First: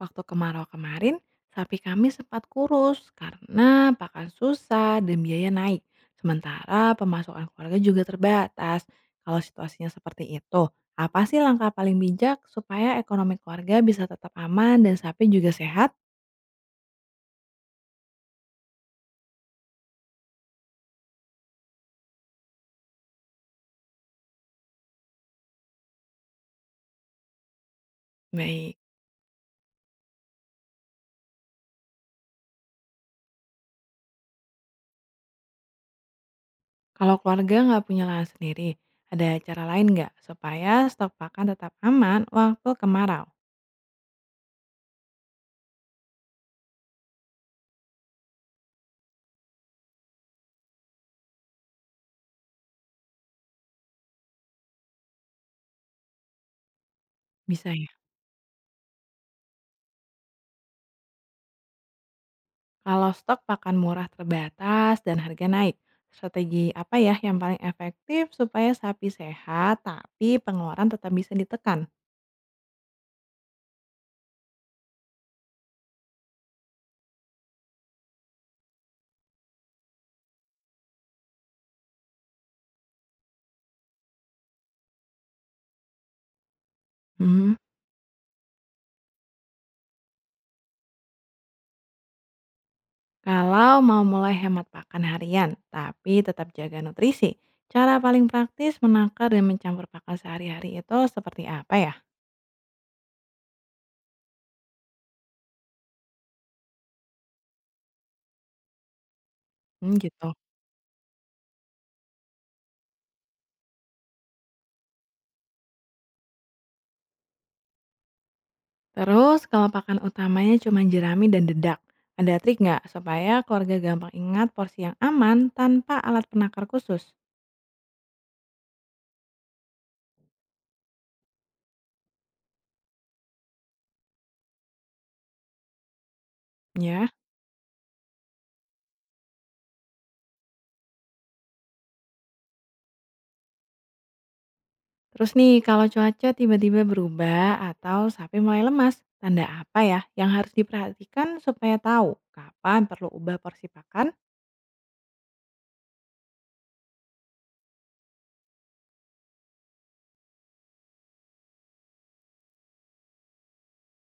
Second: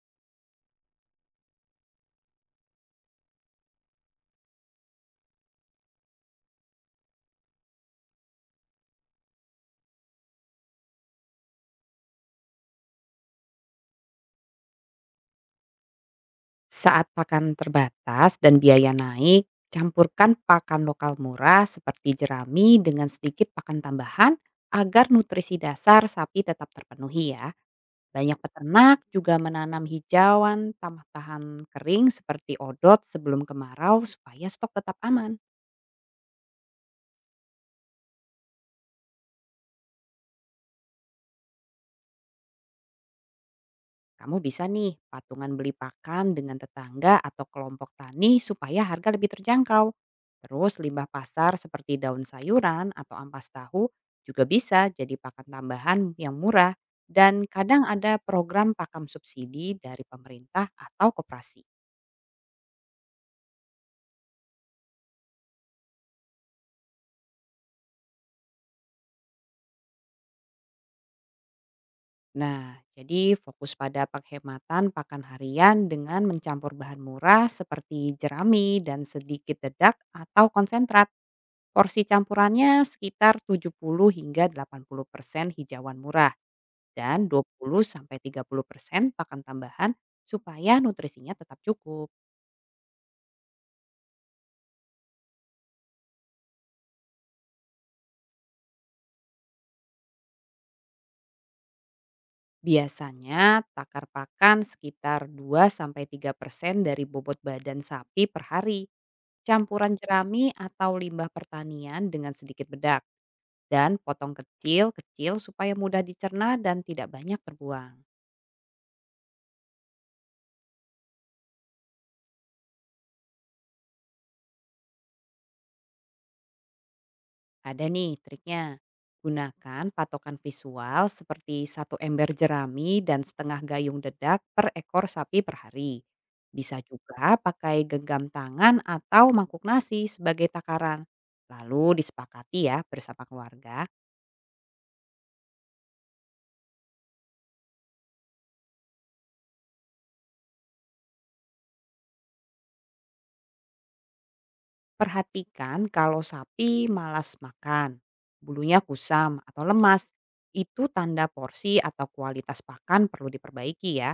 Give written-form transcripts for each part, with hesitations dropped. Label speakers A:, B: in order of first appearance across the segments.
A: Waktu kemarau kemarin, sapi kami sempat kurus karena pakan susah dan biaya naik. Sementara pemasukan keluarga juga terbatas. Kalau situasinya seperti itu, apa sih langkah paling bijak supaya ekonomi keluarga bisa tetap aman dan sapi juga sehat?
B: Saat pakan terbatas dan biaya naik, campurkan pakan lokal murah seperti jerami dengan sedikit pakan tambahan agar nutrisi dasar sapi tetap terpenuhi ya. Banyak
A: Baik,
B: peternak juga menanam hijauan tahan kering seperti odot sebelum kemarau supaya stok tetap aman.
A: kalau keluarga nggak punya lahan sendiri, ada cara lain nggak supaya stok pakan tetap aman waktu kemarau?
B: Kamu bisa nih patungan beli pakan dengan tetangga atau kelompok tani supaya harga lebih terjangkau. Terus limbah pasar seperti daun sayuran atau ampas tahu juga bisa jadi pakan tambahan yang murah, dan
A: Bisa
B: kadang
A: ya?
B: ada program pakan subsidi dari pemerintah atau koperasi.
A: Kalau stok pakan murah terbatas dan harga naik, strategi apa ya yang paling efektif supaya sapi sehat tapi pengeluaran tetap bisa ditekan?
B: Nah, jadi fokus pada penghematan pakan harian dengan mencampur bahan murah seperti jerami dan sedikit dedak atau konsentrat. Porsi campurannya sekitar 70 hingga 80% hijauan murah dan
A: Hmm,
B: 20 sampai 30% pakan tambahan supaya nutrisinya tetap cukup.
A: kalau mau mulai hemat pakan harian tapi tetap jaga nutrisi, cara paling praktis menakar dan mencampur pakan sehari-hari itu seperti apa ya?
B: Biasanya takar pakan sekitar 2 sampai 3% dari bobot badan sapi per hari,
A: Hmm,
B: campuran
A: gitu.
B: jerami atau limbah pertanian dengan sedikit bedak, dan potong kecil-kecil supaya mudah dicerna dan tidak banyak terbuang.
A: Terus kalau pakan utamanya cuma jerami dan dedak, ada trik nggak supaya keluarga gampang ingat porsi yang aman tanpa alat penakar khusus?
B: Ada nih triknya. Gunakan patokan visual seperti satu ember jerami dan setengah gayung dedak per ekor sapi per hari. Bisa
A: Ya.
B: juga pakai genggam tangan atau mangkuk nasi sebagai takaran. Lalu disepakati ya bersama keluarga,
A: Terus nih, kalau cuaca tiba-tiba berubah atau sapi mulai lemas, tanda apa ya yang harus diperhatikan supaya tahu kapan perlu ubah porsi pakan?
B: perhatikan kalau sapi malas makan, bulunya kusam atau lemas. Itu tanda porsi atau kualitas pakan perlu diperbaiki ya.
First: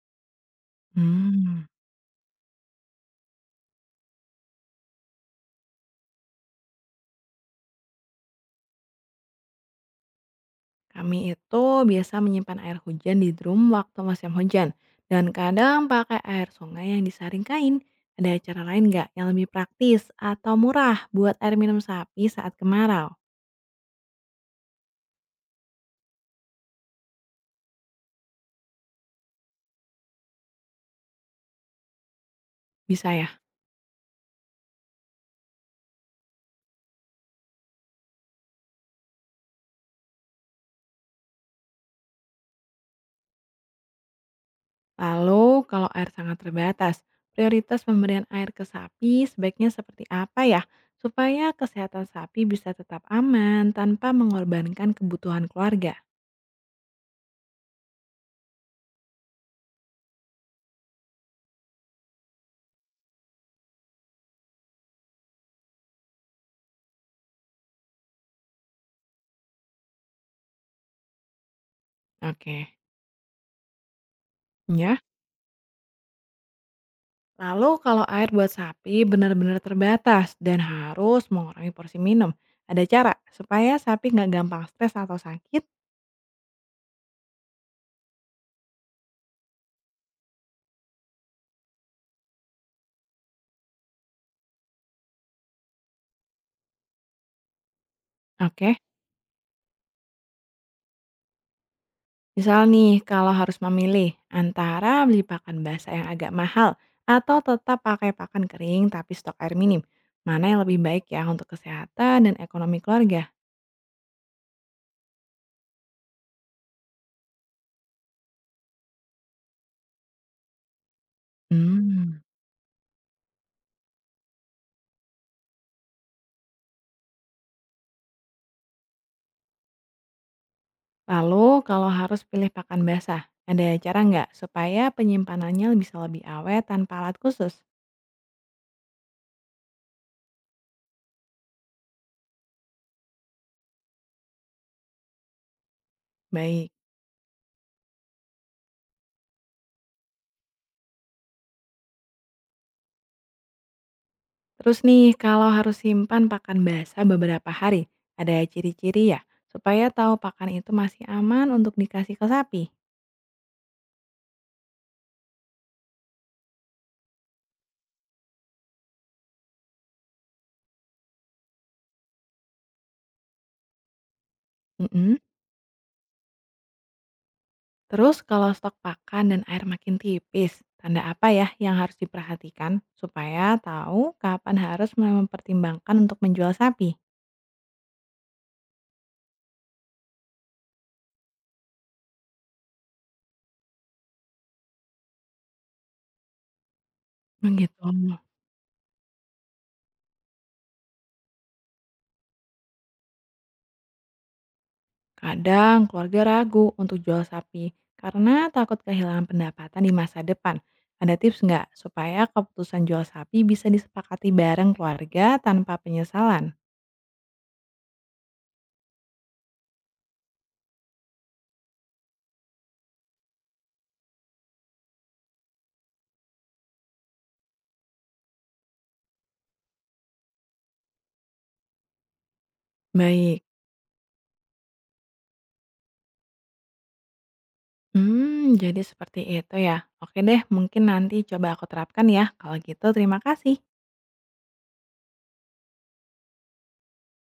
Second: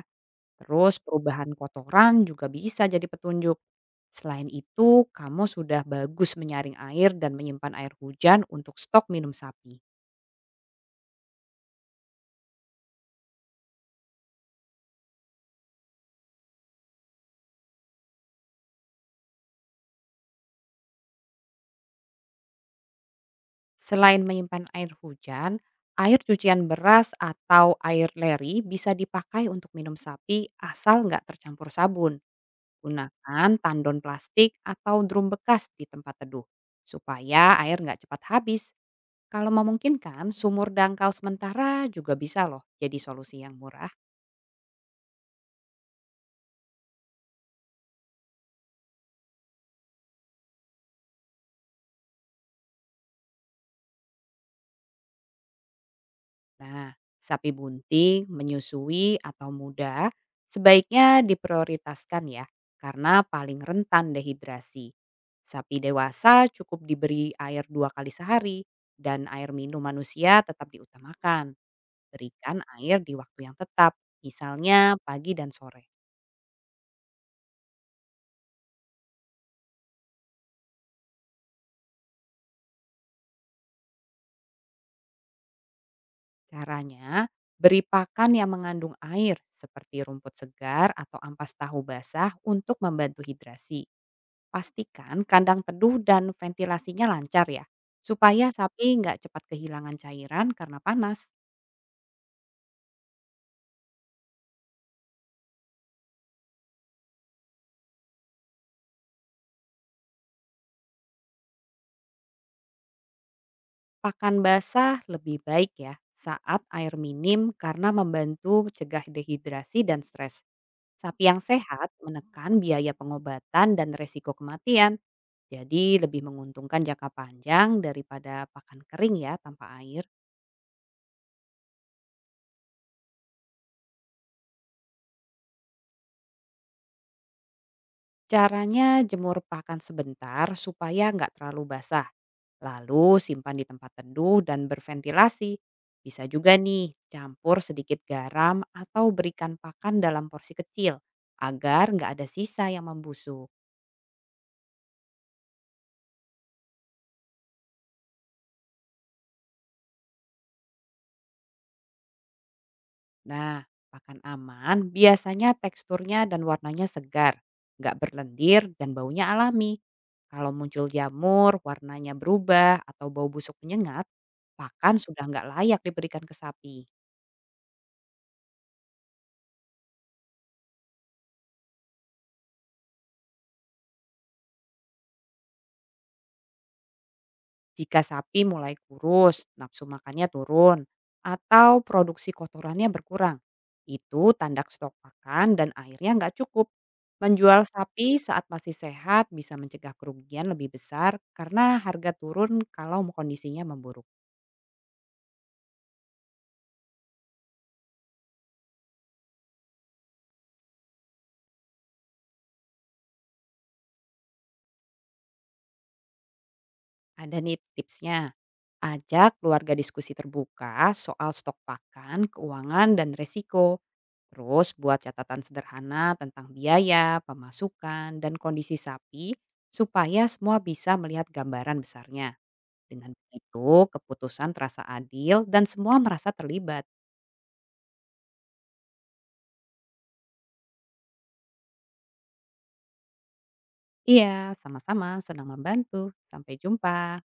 B: Terus perubahan
A: Hmm.
B: kotoran juga bisa jadi petunjuk. Selain itu, kamu sudah bagus menyaring air dan menyimpan air hujan untuk stok minum sapi.
A: Kami itu biasa menyimpan air hujan di drum waktu musim hujan dan kadang pakai air sungai yang disaring kain. Ada cara lain nggak yang lebih praktis atau murah buat air minum sapi saat kemarau?
B: Selain menyimpan air hujan, air cucian beras atau air leri bisa dipakai untuk minum sapi asal nggak tercampur sabun.
A: Bisa ya.
B: Gunakan tandon plastik atau drum bekas di tempat teduh supaya air nggak cepat habis. Kalau memungkinkan, sumur dangkal sementara juga bisa loh jadi solusi yang murah.
A: Lalu, kalau air sangat terbatas, prioritas pemberian air ke sapi sebaiknya seperti apa ya? Supaya kesehatan sapi bisa tetap aman tanpa mengorbankan kebutuhan keluarga.
B: Nah, sapi bunting, menyusui, atau muda sebaiknya diprioritaskan ya, karena paling rentan dehidrasi. Sapi dewasa cukup diberi air dua kali sehari, dan air minum manusia tetap diutamakan. Berikan
A: Oke.
B: air di waktu yang tetap,
A: Ya.
B: misalnya pagi dan sore.
A: Lalu kalau air buat sapi benar-benar terbatas dan harus mengurangi porsi minum, ada cara supaya sapi nggak gampang stres atau sakit?
B: Caranya, beri pakan yang mengandung air seperti rumput segar atau ampas tahu basah untuk membantu hidrasi. Pastikan kandang teduh dan ventilasinya lancar ya, supaya
A: Oke.
B: sapi nggak cepat kehilangan cairan karena panas.
A: Misal nih, kalau harus memilih antara beli pakan basah yang agak mahal atau tetap pakai pakan kering tapi stok air minim, mana yang lebih baik ya untuk kesehatan dan ekonomi keluarga?
B: Pakan basah lebih baik ya saat air minim karena membantu cegah dehidrasi dan stres. Sapi yang sehat
A: Hmm.
B: menekan biaya pengobatan dan resiko kematian, jadi lebih menguntungkan jangka panjang daripada pakan kering ya tanpa air.
A: Lalu kalau harus pilih pakan basah, ada cara nggak supaya penyimpanannya bisa lebih awet tanpa alat khusus?
B: Caranya, jemur pakan sebentar supaya nggak terlalu basah. Lalu simpan di tempat teduh dan berventilasi. Bisa juga
A: Baik.
B: nih campur sedikit garam atau berikan pakan dalam porsi kecil agar nggak ada sisa yang membusuk.
A: Terus nih, kalau harus simpan pakan basah beberapa hari, ada ciri-ciri ya supaya tahu pakan itu masih aman untuk dikasih ke sapi?
B: Nah, pakan aman biasanya teksturnya dan warnanya segar, nggak berlendir dan baunya alami. Kalau muncul jamur, warnanya berubah atau bau busuk menyengat, pakan
A: Mm.
B: sudah nggak layak diberikan ke sapi.
A: Terus kalau stok pakan dan air makin tipis, tanda apa ya yang harus diperhatikan supaya tahu kapan harus mulai mempertimbangkan untuk menjual sapi?
B: Jika sapi mulai kurus, nafsu makannya turun, atau produksi kotorannya berkurang. Itu tanda stok makan dan airnya nggak cukup. Menjual
A: Begitu.
B: sapi saat masih sehat bisa mencegah kerugian lebih besar karena harga turun kalau kondisinya memburuk.
A: Kadang keluarga ragu untuk jual sapi karena takut kehilangan pendapatan di masa depan. Ada tips nggak supaya keputusan jual sapi bisa disepakati bareng keluarga tanpa penyesalan?
B: Ada nih tipsnya, ajak keluarga diskusi terbuka soal stok pakan, keuangan, dan resiko. Terus buat catatan sederhana tentang biaya, pemasukan, dan kondisi sapi supaya semua bisa melihat gambaran besarnya. Dengan
A: Baik.
B: begitu keputusan terasa adil dan semua merasa terlibat.
A: Hmm, jadi seperti itu ya. Oke deh, mungkin nanti coba aku terapkan ya. Kalau gitu, terima kasih.
B: Iya, sama-sama senang membantu. Sampai jumpa.